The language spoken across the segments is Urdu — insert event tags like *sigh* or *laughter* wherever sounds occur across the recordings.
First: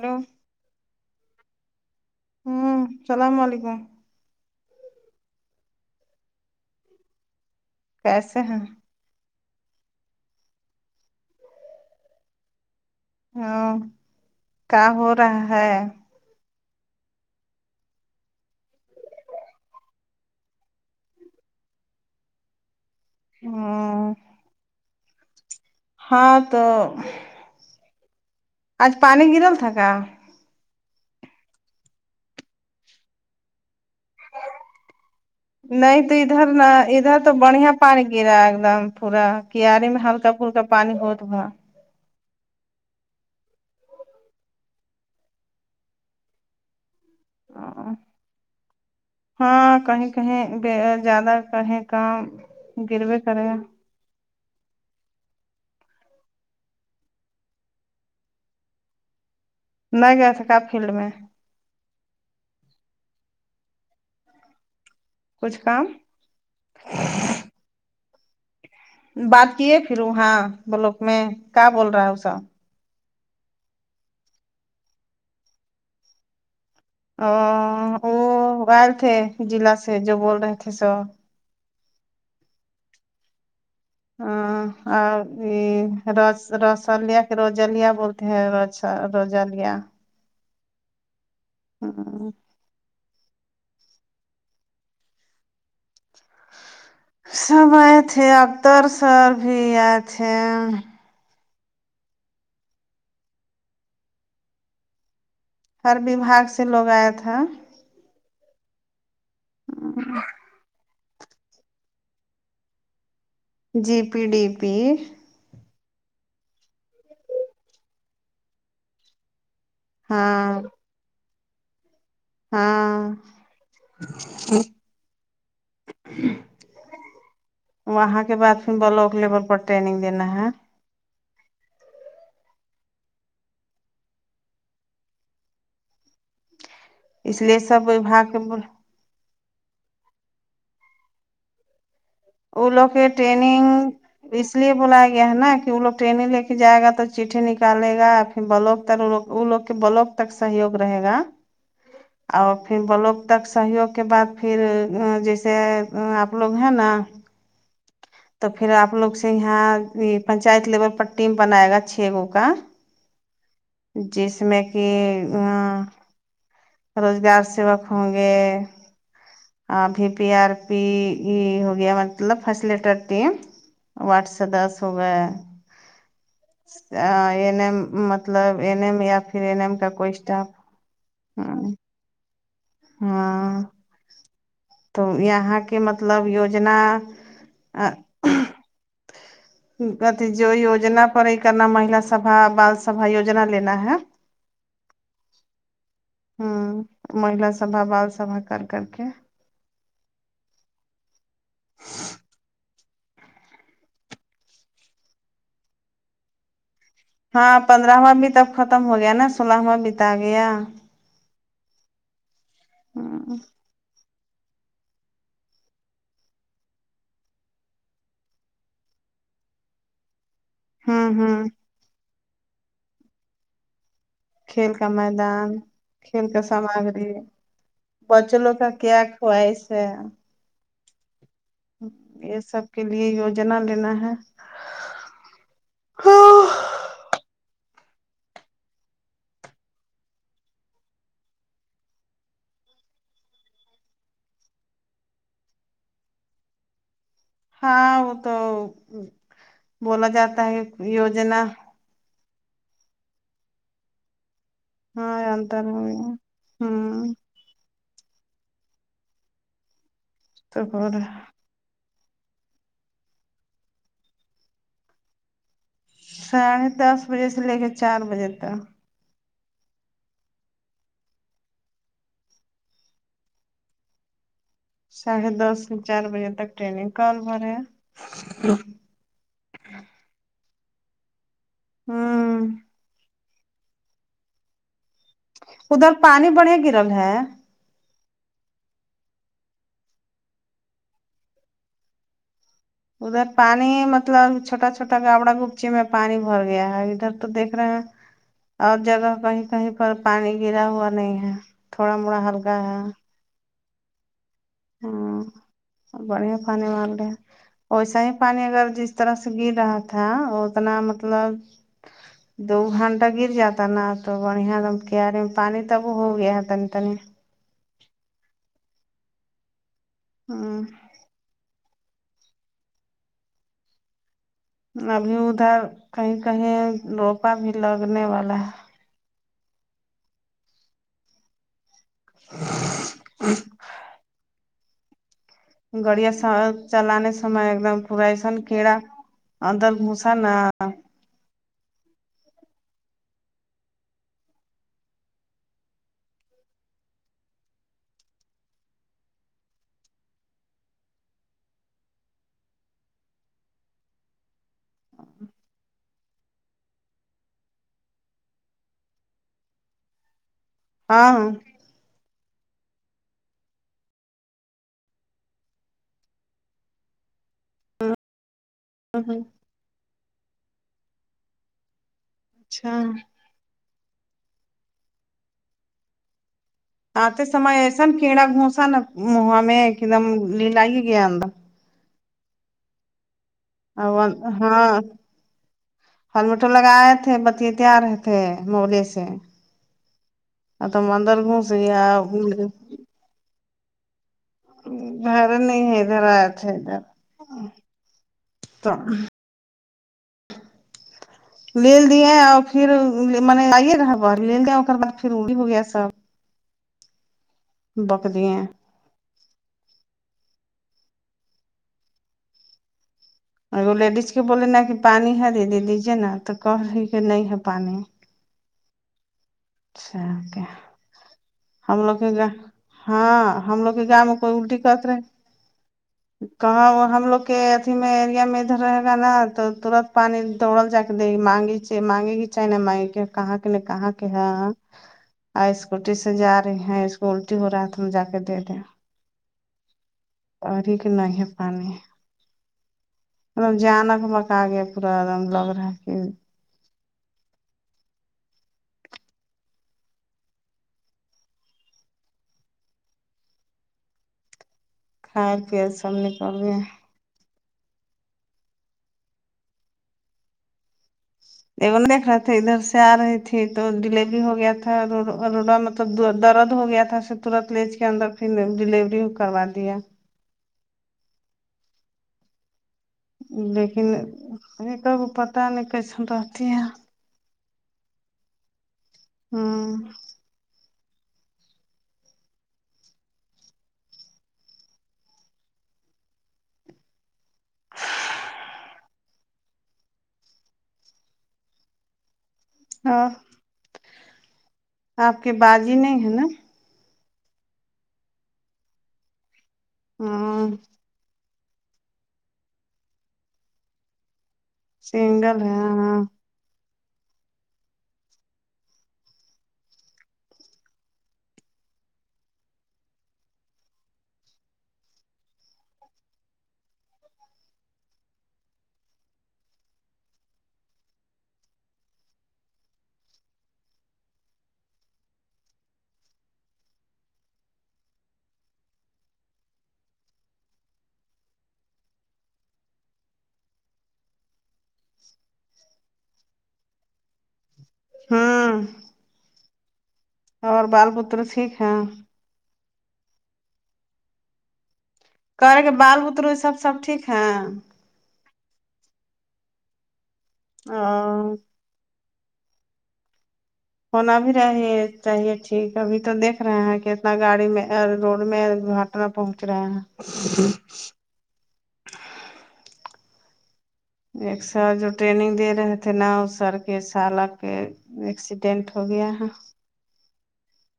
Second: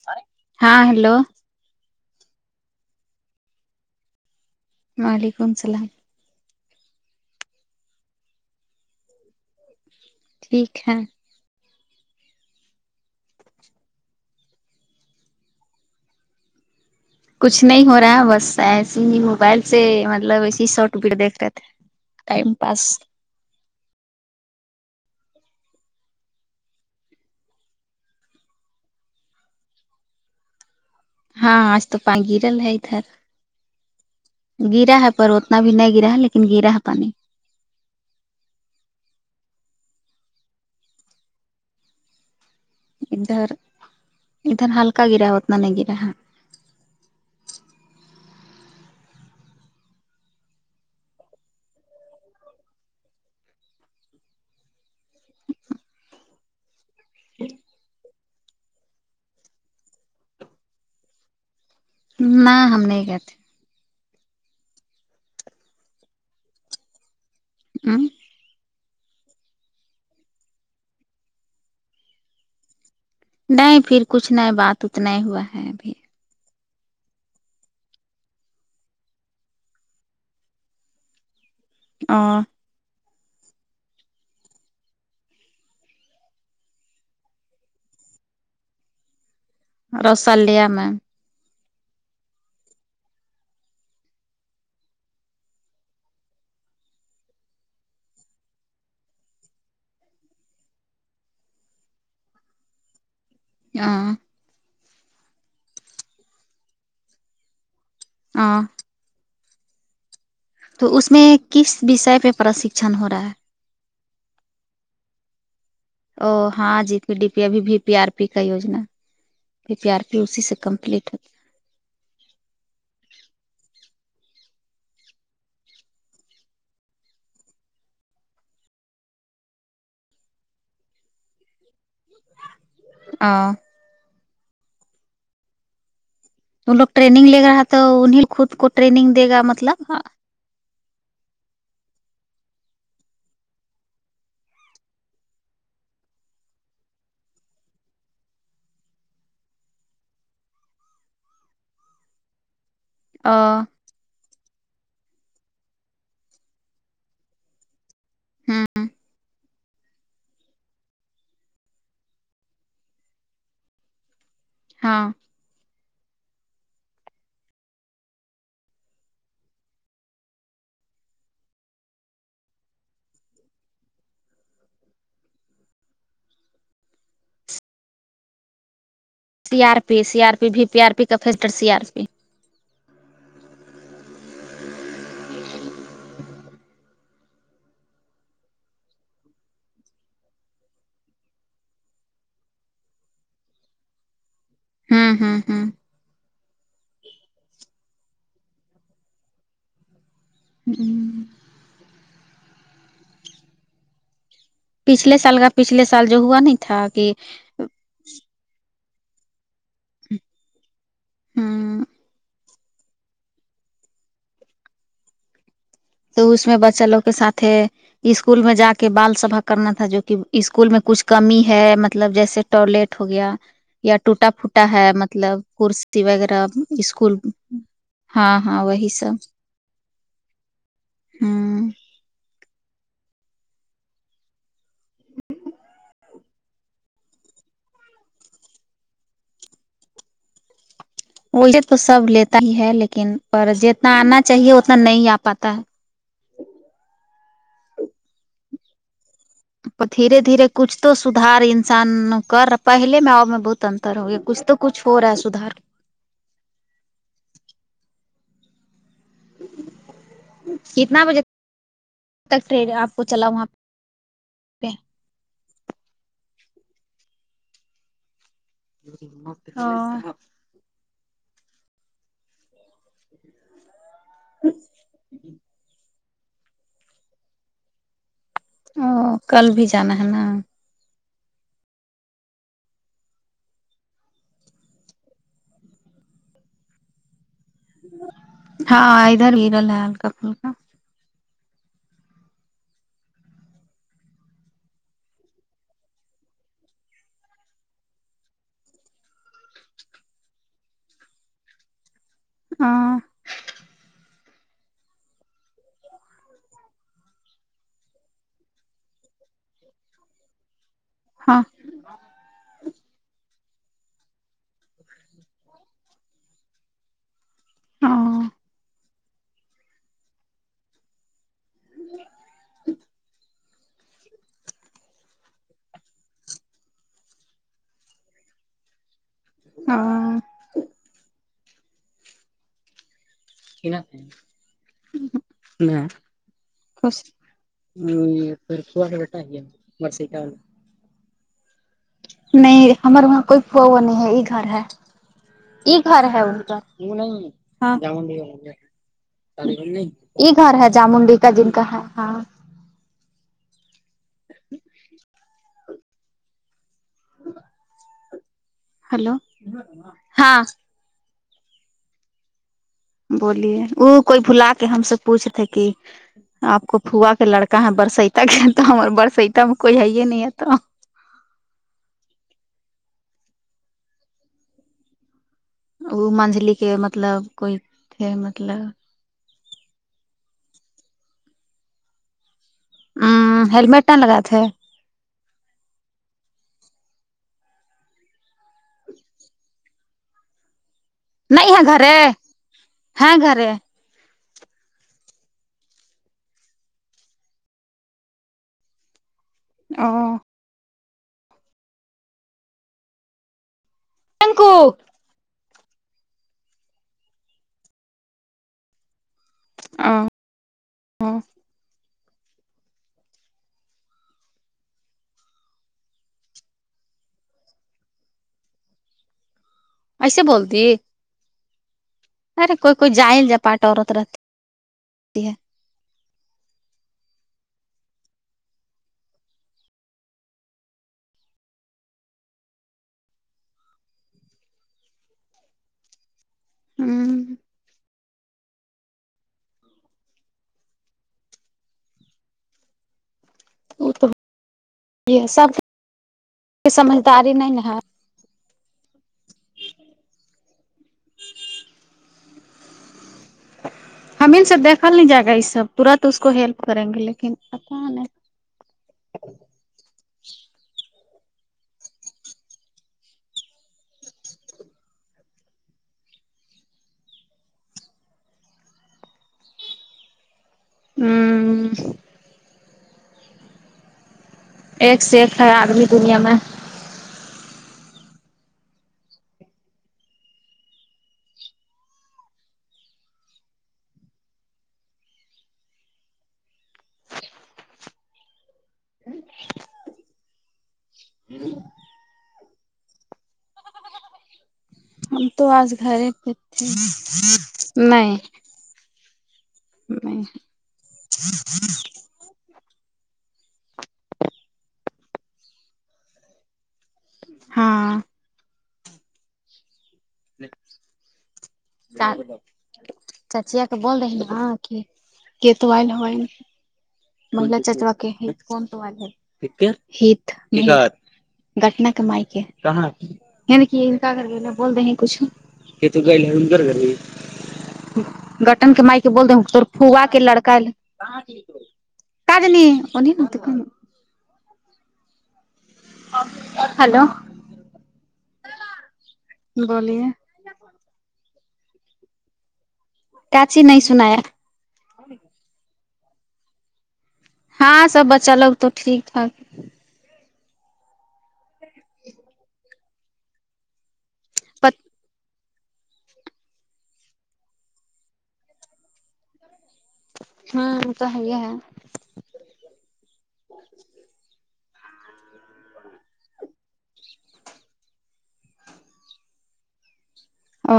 ہلو ہاں ہیلو ہمم سلام علیکم وعلیکم السلام کیسے ہیں *inaudible* ٹھیک ہے ہاں کیا ہو رہا ہے کچھ نہیں ہو رہا ہے بس ایسے ہی موبائل سے مطلب ایسے شارٹ پیڈ دیکھ رہے تھے ٹائم پاس ہاں ہاں تو آج پانی گرل تھاکا ہاں آج تو پان گیرل ہے ادھر گرا ہے پر اتنا بھی نہیں گرا تو ہے لیکن ادھر نہ گرا ہے پانی ادھر تو بڑھیا پانی گرا ہے ایک دم پورا کیارے میں ہلکا پھلکا پانی ہوت با ادھر ادھر ہلکا گرا اتنا نہیں گرا *unintelligible* ہاں کہیں کہیں زیادہ کہیں کام گروی کرے *inaudible* نہیں گیا سکا فیلڈ میں نہ ہم نہیں کہتے کچھ کام امم بات کیے پھر وہاں بلک میں کیا بول رہا ہے اسا نہیں پھر کچھ نہیں بات اتنا ہی ہوا ہے ابھی آآ او آئے تھے جلع سے جو بول رہے تھ سو آں آ اور رس رسلیا کی رجلییا بول *unintelligible* رسلیا میں ہاں سب آۓ تھے ابتر سر بھی آۓ تھے ہاں ہر وبہاگ سے لوگ آۓ تھا ہوں ہاں تو اس میں کس وشئے پہ پرشکشن ہورہا ہے جی پی ڈی پی او ہاں جی پی ڈی پی ابھی بی پی آر پی کا یوجنا پی پی آر پی اسی ہاں سے کمپلیٹ ہاں وہاں کے بعد پھر بلوک لیول پر ٹرینگ دینا ہے ہاں وہ لوگ ٹریننگ لے اس لیے رہا تھا سب تو انہیں وباگ خود کے کو ٹریننگ دے گا مطلب او لوک کے ٹرینینگ اس لیے بلایا گیا ہے ناں کہ وہ لوگ ٹرینگ لے کے جائے گا تو چیٹھے نکالے گا ھر بلوک تک وہ لوگ کے بلوک تک سہیوگ رہے گا اور پھر بلوک تک سہیوگ کے بعد پھر جیسے آپ لوگ ہیں ناں تو پھر آپ لوگ سے یہاں پنچایت لیول پر ٹیم بنائے گا چھ لوگ کا جس میں کہ ہاں آ روزگار سیوک ہوں گے ابھی پی آر پی ای ہو گیا مطلب فسٹ لیٹر ٹیم واٹس داس ہوگئے یانی مط لب این ایم یا پھر سی این ایم آر کا پی کوئی C R staff P B P R P کا فیکٹر سی آر پی ہاں تو یہاں کے مطلب یوجنا آ پرتی جو یوجنا پرئی کرنا مہیلا سبا بال سبا یوجنا لینا ہے ہوں ہوں ہوں ہوں مہیلا سبا بال سبا کر کرکے ہوں پچھلے سال کا پچھلے سال جو ہوا نہیں تھا کہ ہاں پندرہواں بھی تب ختم ہو گیا ناں سولہواں بتا گیا ہوں ہاں تو اس میں بچہ لوگ کے ساتھ ہے اسکول میں جا کے بال سبھا کرنا تھا جو کہ اسکول میں کچھ کمی ہوں ہے مطلب جیسے ٹوائلٹ ہوگیا یا ٹوٹا پھوٹا کھیل کا ہے مطلب میدان کرسی وغیرہ اسکول پچے ہاں لوگ ہاں کا وہی کیا سب کوائس ہے ہوں یہ سب کے لیے یوجنا لینا ہے ہاں وہیے تو سب لیتا ہی ہے لیکن پر جتنا آنا چاہیے اتنا نہیں آ پاتا ہے ہاں وہ تو بولا دھیرے دھیر جاتا ہے کچھ تو سدھار یوجنا ان سان کر پہلے میں آؤ میں بہت انتر ہوگیا کچھ تو کچھ ہو رہا ہاں ہے سدھار انتر ہے ہوں تو ہو کتنا رہا بجے تک ٹرین آپ کو چلا وہاں پہ ساڑھے دس بجے سے لے کے چار بجے تک ہاں *inaudible* ساڑھے دس سے چار بجے تک ٹرینگ کال ہورہے ہے او کل بھی جانا ہے ناں ہوں ادھر پانی بڑھیا گرل ہے ہاں ادھر ہیرل ہے ہلکا پھلکا ادھر پانی مطلب چھوٹا چھوٹا گابڑا گپچے میں پانی بھر گیا ہے ادھر تو دیکھ رہے ہیں اور جگہ کہیں کہیں پر پانی گرا ہوا نہیں ہے تھوڑا موڑا ہلکا ہے ہاں ہمم بڑھیا پانی مانگ رہے ویسا ہی پانی اگر جس طرح سے گر رہا تھا وہ نا مطلب ہاں دو گھنٹہ گر جاتا نا تو بڑھیا دم کیاریے میں پانی تب ہو گیا ہے تنی ہاں ہاں *inaudible* ابھی ادھر کہیں کہیں روپا بھی لگنے والا ہے ہاں کی نا ہوں گڑیا سا چلانے سمے ایک دم پورائی سن کیڑا اندر گھسا نہ ہاں نہیں ہمار وہاں کوئی کون ہے یہ گھر ہے یہ گھر ہے ان کا وہ نہیں ہاں جامن بی کا یہ گھر ہے جامن بی کا جن کا ہے ہاں *inaudible* ہیلو ہاں ہاں بولیے وہ کوئی بھلا کے ہم سے پوچھتے کہ آپ کو پھووا کے لڑکا ہے برستا کے تو ہمار برستا میں کوئی ہے یہ نہیں ہے تو اچھا وہ منجلی کے مطلب آتے سمے کوئی ایسان تھے کیڑا مطلب گھسا ن مہا میں ایک دم للیگ ہی گیا اندر ہا ہیلمٹ نہیں لگاتے تھے ہمیٹر لگائے تھے بچے تیار تھے مولے سے اتو ون نہیں ہاں گھرے ہاں گھرے گھر نہیں ہے ادھر آئے تھے ادھر تو ا ہو لے دیے اور پھر م ائیے کو *unintelligible* پھر وہی ہو گیا سب بک دئیے ہیں اں اں ہاں وہ لیڈیز کے بولے نا کہ پانی ہے دے دیجیے نا تو کہ رہی کہ نہیں ہے پانی ایسے اچھا بولتی ہے ہم لوگ کے گا جاہل ہاں ہم جپاٹ لوگ کے عورت گاؤں میں کوئی الٹی کس رہے *inaudible* کہاں ہم لوگ کے ابھی میں ایریا میں ادھر رہے گا نا تو ترت پانی توڑل جا دے مانگی چے مانگے گ چے مانگے کہاں ت کہاں *unintelligible* کہ ہاں اسکوٹی سے جا رہی ہیں اس کو الٹی ہو رہا ہے تو ہم جا کے دے دیں اور ہی کہ نہیں ہے پانی ایک وہ جانک تو مک اگے پورا یہ سب لگ رہا پھر سمجھداری نہیں ہے ہم ان سے دیکھا نہیں جائے گا کھائے یہ سب پیے تورنت اس کو نکل ہیلپ گئے کریں گے ا نہیں دیکھ رہے تھے ادھر سے ا رہی تھی تو ڈیلیوری ہو گیا تھا ا *unintelligible* سب درد ہو گیا تھا اسے ترنت لج کے اندر پھر ڈیلیوری کروا دیا ہوں لیکن ایک ا کو سے ایک پہ ہے نہیں آدمی کیشن دنیا میں رہتی ہیں ہوں ہاں ہم کی تو آج باجی گھر نہیں ہے ہی نا پہ تھے میں میں ہ سنگل ہے ہاں ہاں چار چاچی ا کے بول رہے ن کہ کیتوہ ہوے منگلا چچ واکی ہی فون تو وال ہی *unintelligible* گٹنا کے مائک گھر بول دے ہیں کچھ نہیں گٹن کے مائی کے بول دے تو فوا کے لڑکا تج نہیں ان ہی مت ک ہلو ہوں بولیئے اور بال پتر ٹھیک ہے کاچی نہیں سنایا کرے کے بال بترو سب سب ٹھیک ہے ہاں سب بچا لوگ تو ٹھیک ٹھاک آ ں ہونا بھی رہا چاہیے اچ ٹھیک ہے ابھی تو دیکھ رہے ہیں کہ اتنا گاڑی میں روڈ میں ڈاکٹرن پہنچ رہے ہیں ہاں تو ہے ہی ہے ایک سر جو ٹرینگ دے رہے تھے نا سر کے سالا کے اک ٹینٹھ ہو گیا ہے آ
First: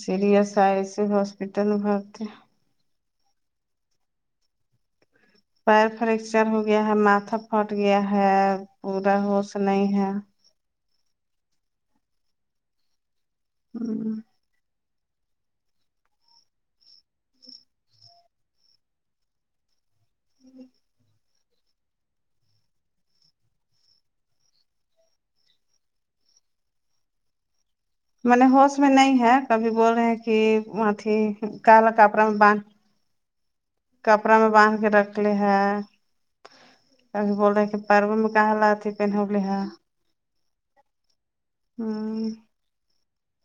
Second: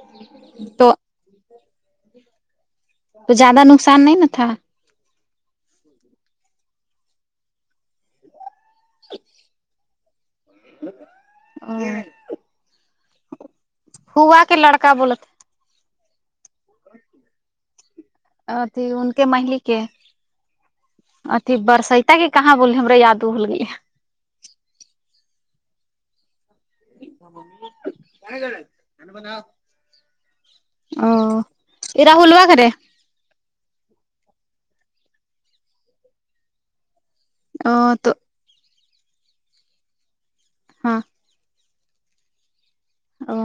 سیریس آئے تو اسی ہسپٹل بھرتی تو زیادہ نقصان نہیں نا تھا پیر فریکچر ہو گیا ہے ماتھا پھوٹ گیا ہے پورا ہوش نہیں ہے اور ہوں بوا کے لڑک بول تھے اتھی ان کے مہلی کے اتیھی برستا کی کہاں بول ہما د بول گئی ہے *inaudible* منے ہوش میں نہیں ہے کبھی بول رہے ہیں کہ ماتھ او کالا یہ کپڑا میں راہلوا باندھ کرے کپڑا میں باندھ کے رکھ لے ہے کبھی بول رہے کہ ا تو پرو میں کہلہ ا پینول ہے ہاں ہاں او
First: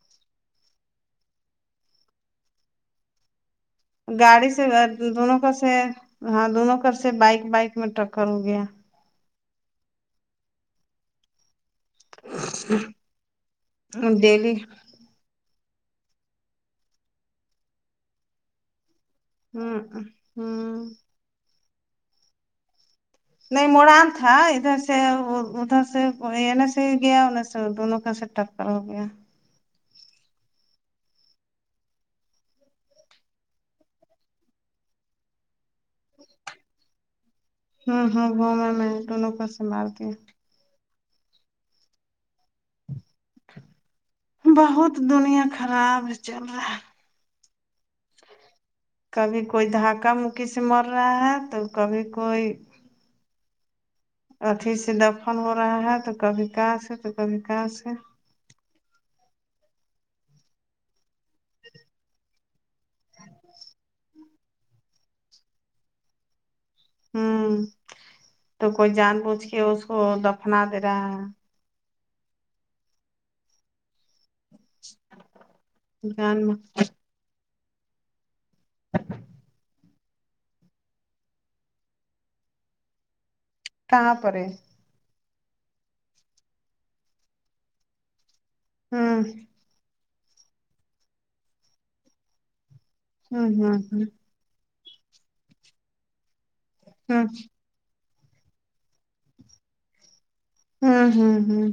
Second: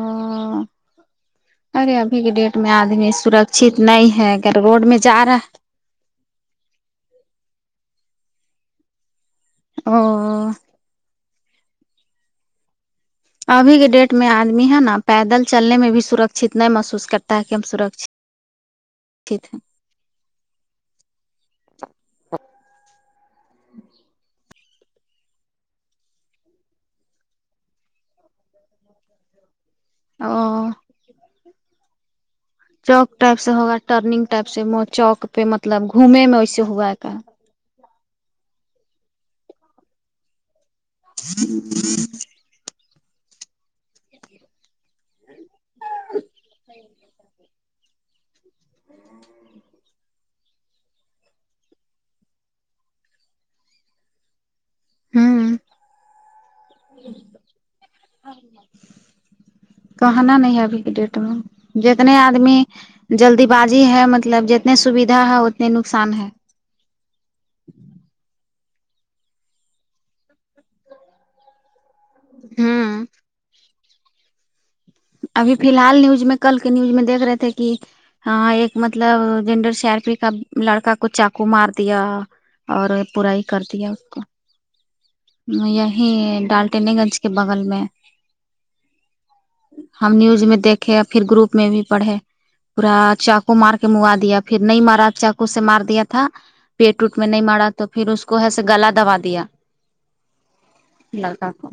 ارے ابھی کے ڈیٹ میں آدمی سرک چت نہیں ہے کہ روڈ میں جا رہا ا *unintelligible* ہاں دونوں کر سے بائک بائک میں ٹکر ہو گیا او ابھی کے ڈیٹ میں ڈیلی آدمی ہے نا پیدل چلنے میں بھی سرکھچت ن محسوس کرتا ہے کہ ہم سرکچت ہیں ہوں ہوں نہیں مڑان تھا ادھر سے ادھر سے ن سے گیا ن س دون کا سٹر ہو گیا اور چوک ٹائپ سے ہوگا ٹرنگ ٹائپ سے چوک پہ مطلب گھوم میں وس ہوا کا ہوں ہوں وہ میں مٹ *inaudible* نوںک سے مارتی بہت دنیا خراب چل رہا ہے کسی مر رہا ہے تو کبھی کوئی اھی سے دفن ہو ہوں رہا ہے تو کبھی کہاں سے تو کبھی کہاں سے کہ نہ نہیں ہے ابھی کے ڈیٹ میں جتنے آدمی جلدی بازی ہے مطلب جتنے سویدھا ہے اتنے نقصان ہے ہوں تو کوئی جان بوچھ کے اس کو دفنا دے رہا ہے ہوں ابھی فی الحال نیوز میں جان کل کے نیوز میں دیکھ رہے تھے کہ ہاں ایک مطلب جنڈرل سی آر پی کا لڑکا کو چاقو مار دیا اور برائی کر دیا اس کہاں کو پر ہے یہی ڈالٹینی گنج کے بغل میں ہاں ہم نیوز میں دیکھے اور پھر گروپ میں بھی پڑھے پورا ہ چاقو ہ مار ہ کے منوا دیا پھر نہیں مارا چاقو سے مار دیا تھا پیٹ وٹ ہ میں نہیں مارا تو پھر اس کو ایسے گلا دبا دیا ہوں ہوں لڑکا ہوں کو